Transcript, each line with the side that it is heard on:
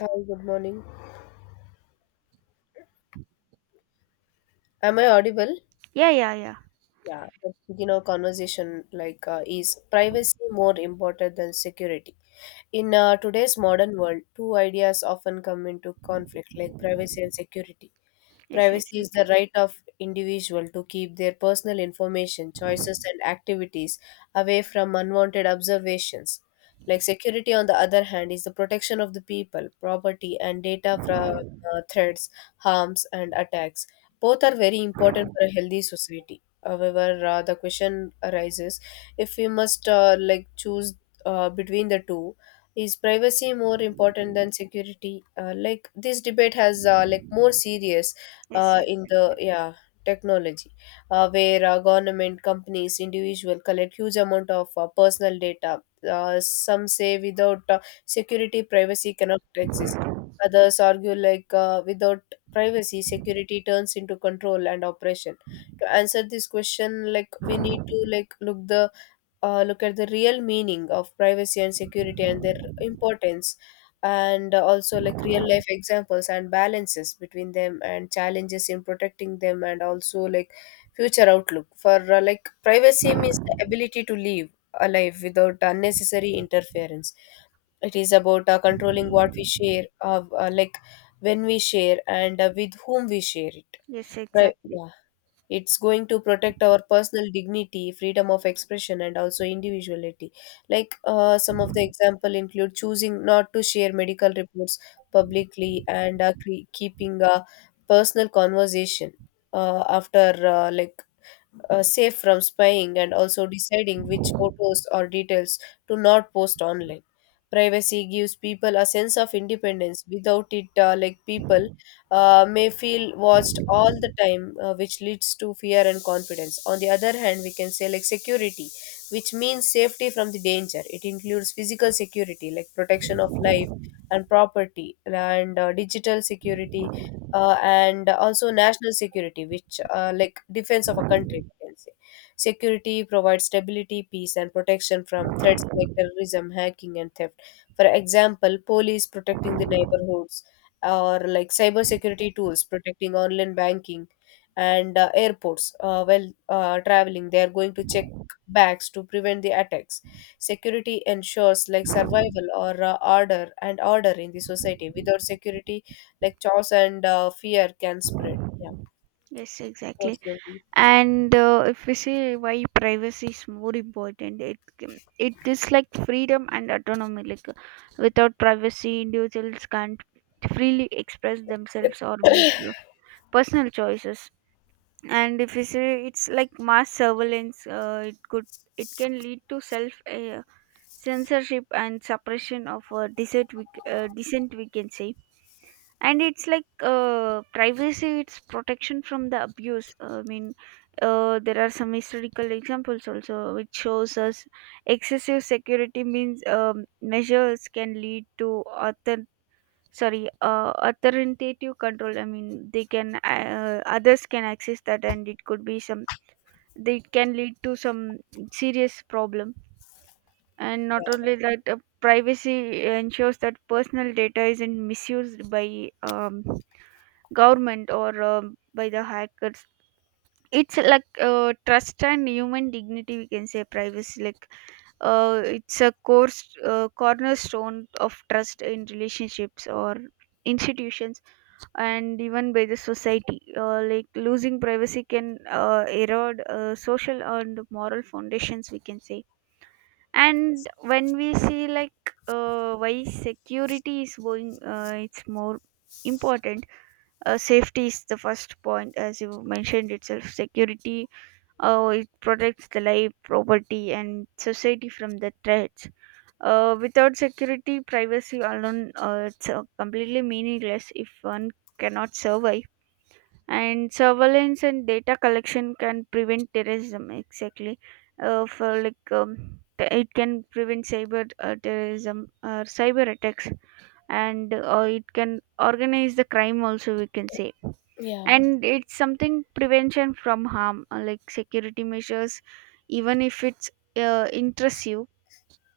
left: Hi, good morning. Am I audible?
right: Yeah, yeah, yeah.
left: Yeah, but, conversation like is privacy more important than security? In today's modern world, two ideas often come into conflict, like privacy and security.
right: Yes,
left: Privacy is the
right: exactly.
left: right of individual to keep their personal information, choices, and activities away from unwanted observations. Like security, on the other hand, is the protection of the people, property, and data from threats, harms, and attacks. Both are very important for a healthy society. However, the question arises if we must like choose between the two, is privacy more important than security? Like this debate has like more serious
right: Yes,
left: in the
right: exactly.
left: yeah technology, where government, companies, individual collect huge amount of personal data. Some say without security, privacy cannot exist. Others argue like without privacy, security turns into control and oppression to answer this question like we need to like look the look at the real meaning of privacy and security and their importance and also like real life examples and balances between them and challenges in protecting them and also like future outlook for like privacy means the ability to live a life without unnecessary interference. It is about controlling what we share, like when we share and with whom we share it,
right: Yes,
left: right?
right: exactly.
left: Yeah, it's going to protect our personal dignity, freedom of expression, and also individuality. Like some of the example include choosing not to share medical reports publicly and keeping a personal conversation after safe from spying and also deciding which photos or details to not post online. Privacy gives people a sense of independence. Without it, like people may feel watched all the time, which leads to fear and confidence. On the other hand, we can say like security, which means safety from the danger. It includes physical security, like protection of life and property, and digital security, and also national security, which like defense of a country, we can say. Security provides stability, peace, and protection from threats like terrorism, hacking, and theft. For example, police protecting the neighborhoods, or like cyber security tools protecting online banking, and airports. While traveling, they are going to check bags to prevent the attacks. Security ensures like survival or order and order in the society. Without security, like chores and fear can spread. Yeah,
right: Yes,
left: what's
right: exactly.
left: your view?
right: And If we say why privacy is more important, it is like freedom and autonomy. Without privacy, individuals can't freely express themselves or make personal choices. And if we say it's like mass surveillance, It can lead to self- censorship and suppression of dissent. Dissent, we can say. And it's like privacy, it's protection from the abuse. I mean, there are some historical examples also which shows us excessive security means measures can lead to author authoritative control. I mean, they can others can access that, and it could be some. They can lead to some serious problem. And not only that, privacy ensures that personal data isn't misused by government or by the hackers. It's like trust and human dignity, we can say. Privacy, it's a cornerstone of trust in relationships or institutions, and even by the society. Like losing privacy can erode social and moral foundations, we can say. And when we see like why security is going it's more important, safety is the first point. As you mentioned itself, security, it protects the life, property, and society from the threats. Uh, without security, privacy alone, it's completely meaningless if one cannot survive. And surveillance and data collection can prevent terrorism exactly. It can prevent cyber terrorism or cyber attacks, and it can organize the crime also, we can say.
left: Yeah.
right: And it's something, prevention from harm. Like security measures, even if it's interests,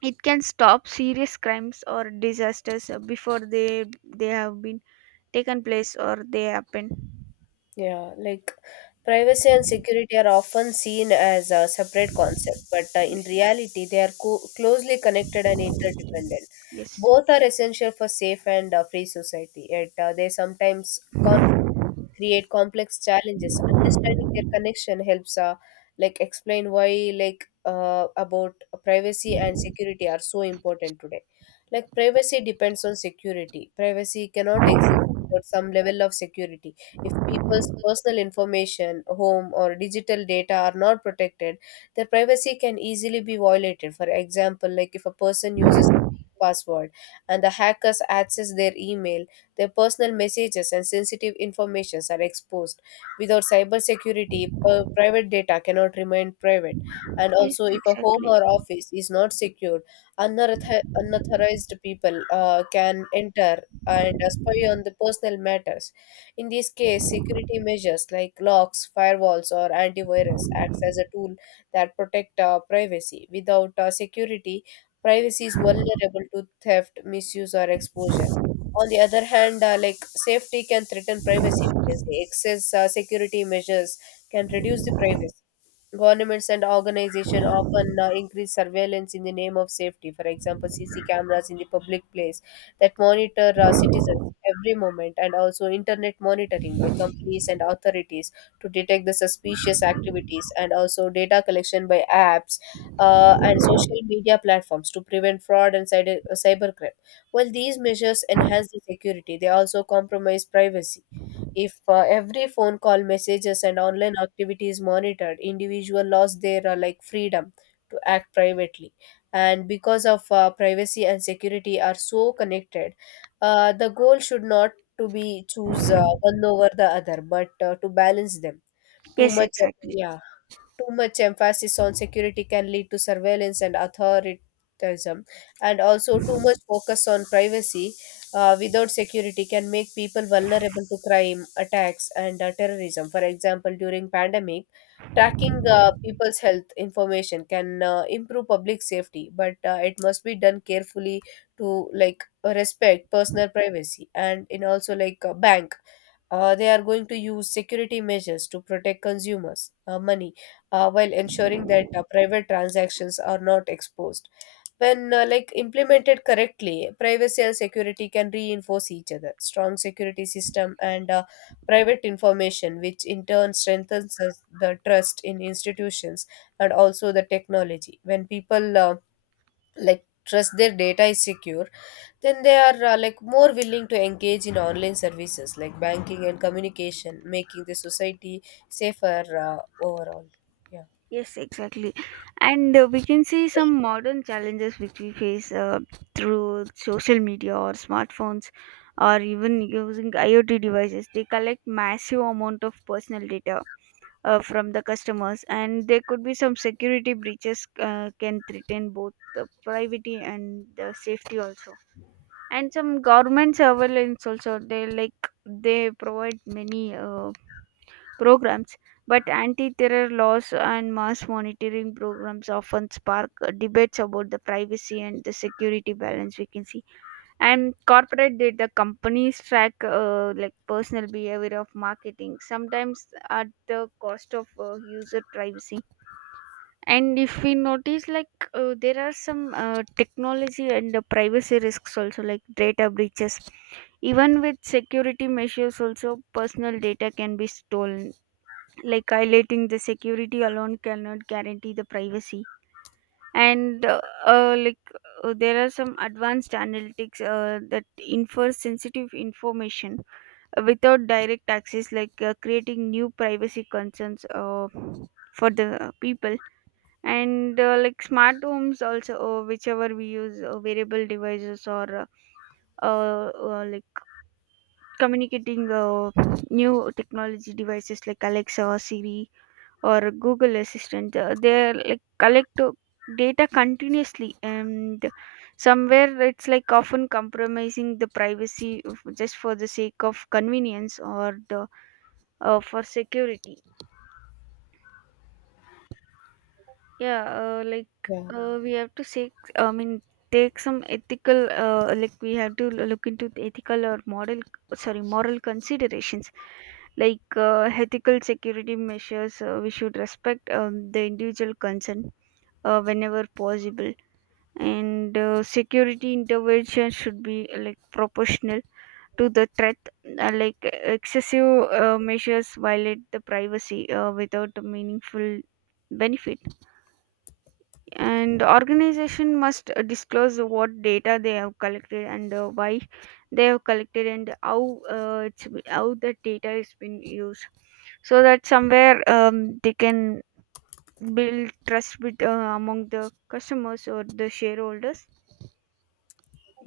right: it can stop serious crimes or disasters before they have been taken place or they happen.
left: Yeah, like privacy and security are often seen as a separate concept, but in
right: Yes.
left: reality, they are closely connected and interdependent.
right: Yes.
left: Both are essential for safe and free society, yet they sometimes create complex challenges. Understanding their connection helps, like, explain why, like, about privacy and security are so important today. Like, privacy depends on security. Privacy cannot exist without some level of security if people's personal information, home, or digital data are not protected, their privacy can easily be violated. For example, like if a person uses a weak password and the hackers access their email, their personal messages and sensitive informations are exposed. Without cybersecurity, private data cannot remain private. And
right: Yes,
left: also, if a home
right: exactly.
left: or office is not secured, unauthorized people can enter and spy on the personal matters. In this case, security measures like locks, firewalls, or antivirus acts as a tool that protect privacy. Without security, privacy is vulnerable to theft, misuse, or exposure. On the other hand, like safety can threaten privacy because the excess security measures can reduce the privacy. Governments and organizations often increase surveillance in the name of safety. For example, CC cameras in the public place that monitor citizens every moment, and also internet monitoring by companies and authorities to detect the suspicious activities, and also data collection by apps and social media platforms to prevent fraud and cybercrime. While these measures enhance the security, they also compromise privacy. If every phone call, messages, and online activity is monitored, individual lost their like freedom to act privately. And because of privacy and security are so connected, the goal should not to be choose one over the other, but to balance them. Too
right: Yes,
left: much,
right: exactly.
left: yeah, too much emphasis on security can lead to surveillance and authoritarianism, and also too much focus on privacy without security can make people vulnerable to crime, attacks, and terrorism. For example, during pandemic, tracking people's health information can improve public safety, but it must be done carefully to like respect personal privacy. And in also like a bank, they are going to use security measures to protect consumers money, while ensuring that private transactions are not exposed. When like implemented correctly, privacy and security can reinforce each other. Strong security system and private information, which in turn strengthens the trust in institutions and also the technology. When people like trust their data is secure, then they are like more willing to engage in online services like banking and communication, making the society safer uh, overall, yeah,
right: Yes, exactly. And We can see some modern challenges which we face through social media or smartphones, or even using IoT devices. They collect massive amount of personal data from the customers, and there could be some security breaches can threaten both the privacy and the safety also. And some government surveillance also. They they provide many programs, but anti-terror laws and mass monitoring programs often spark debates about the privacy and the security balance, we can see. And corporate data companies track personal behavior of marketing, sometimes at the cost of user privacy. And if we notice, there are some technology and the privacy risks also, like data breaches. Even with security measures also, personal data can be stolen, like highlighting the security alone cannot guarantee the privacy. And there are some advanced analytics that infer sensitive information without direct access, creating new privacy concerns for the people. And smart homes also, whichever we use, variable devices or uh, uh, like communicating new technology devices like Alexa or Siri or Google Assistant. They like collect data continuously, and somewhere it's like often compromising the privacy of, just for the sake of convenience or the, for security. Yeah, uh, like
left: yeah.
right: uh, we have to say, I mean, take some ethical, we have to look into the ethical or moral, sorry, moral considerations, like ethical security measures. We should respect the individual consent whenever possible, and security intervention should be proportional to the threat. Like excessive measures violate the privacy without a meaningful benefit. And organization must disclose what data they have collected and why they have collected, and how the data is been used, so that somewhere they can build trust with, among the customers or the shareholders.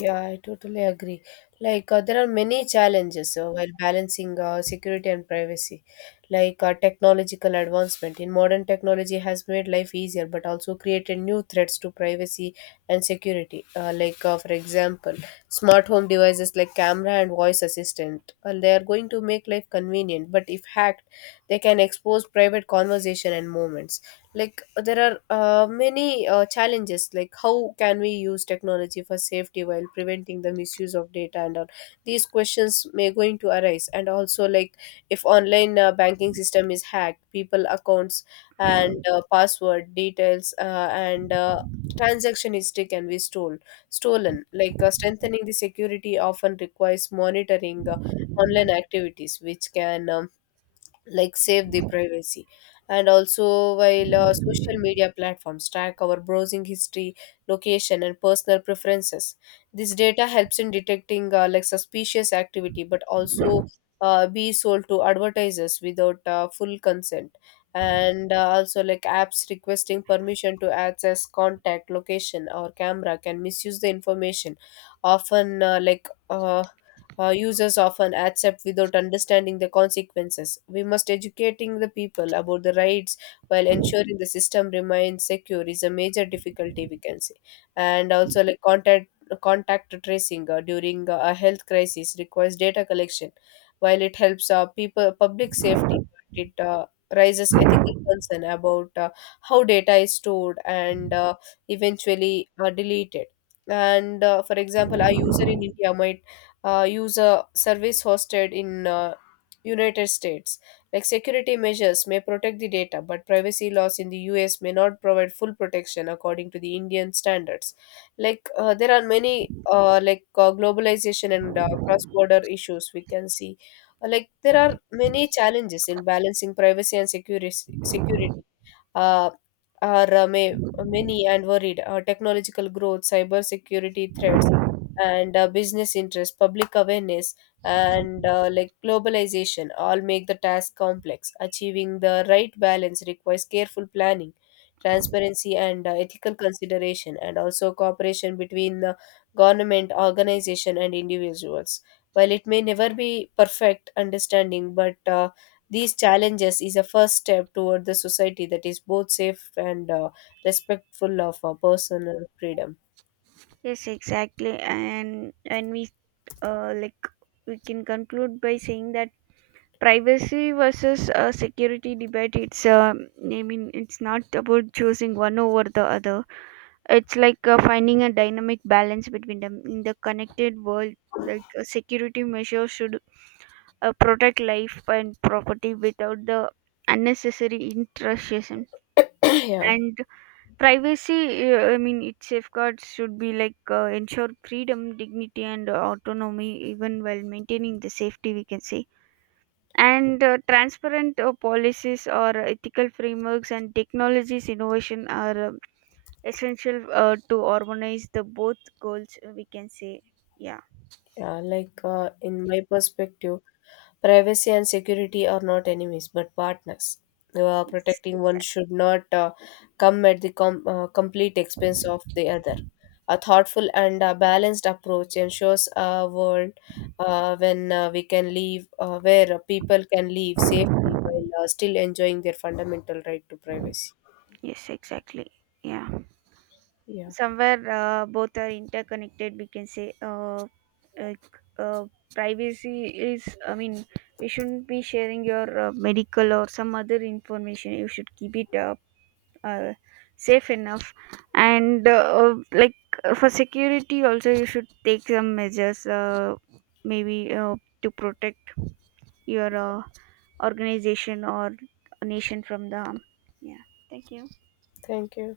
left: Yeah, I totally agree. Like, there are many challenges while balancing security and privacy, like technological advancement. In modern technology has made life easier, but also created new threats to privacy and security. For example, smart home devices like camera and voice assistant. They are going to make life convenient, but if hacked, they can expose private conversation and moments. Like there are many challenges like how can we use technology for safety while preventing the misuse of data, and all these questions may going to arise. And also like if online banking system is hacked, people accounts and password details and transaction history can be stolen. Like strengthening the security often requires monitoring online activities, which can like save the privacy. And also while social media platforms track our browsing history, location, and personal preferences, this data helps in detecting like suspicious activity, but also be sold to advertisers without full consent. And also like apps requesting permission to access contact, location, or camera can misuse the information. Often users often accept without understanding the consequences. We must educating the people about the rights while ensuring the system remains secure is a major difficulty we can say. And also like contact tracing during a health crisis requires data collection, while it helps people public safety. It raises ethical concern about how data is stored and eventually deleted. And for example, a user in India might use a service hosted in United States. Like security measures may protect the data, but privacy laws in the US may not provide full protection according to the Indian standards. Like there are many globalization and cross-border issues we can see. Like there are many challenges in balancing privacy and security uh, are many and worried. Technological growth, cyber security threats, and business interest, public awareness, and like globalization, all make the task complex. Achieving the right balance requires careful planning, transparency, and ethical consideration, and also cooperation between the government, organization, and individuals. While it may never be perfect understanding, but these challenges is a first step toward the society that is both safe and respectful of our personal freedom.
right: Yes, exactly. And we, uh, like we can conclude by saying that privacy versus security debate, it's I mean, it's not about choosing one over the other. It's finding a dynamic balance between them in the connected world. Like, a security measures should protect life and property without the unnecessary intrusion.
left: Yeah.
right: And privacy, I mean, its safeguards should be like ensure freedom, dignity, and autonomy even while maintaining the safety, we can say. And transparent policies or ethical frameworks and technologies innovation are essential to harmonize the both goals, we can say. Yeah.
left: Yeah, like in my perspective, privacy and security are not enemies but partners.
right: It's
left: Protecting one
right: exact.
left: should not come at the com- complete expense of the other. A thoughtful and balanced approach ensures a world when we can live, where people can live safely while still enjoying their fundamental right to privacy.
right: Yes, exactly. Yeah,
left: Yeah,
right: somewhere both are interconnected, we can say. Like, uh, Privacy is, I mean, we shouldn't be sharing your medical or some other information, you should keep it uh, safe enough. And for security also, you should take some measures, maybe to protect your organization or nation from the harm. Yeah, thank you.
left: thank you.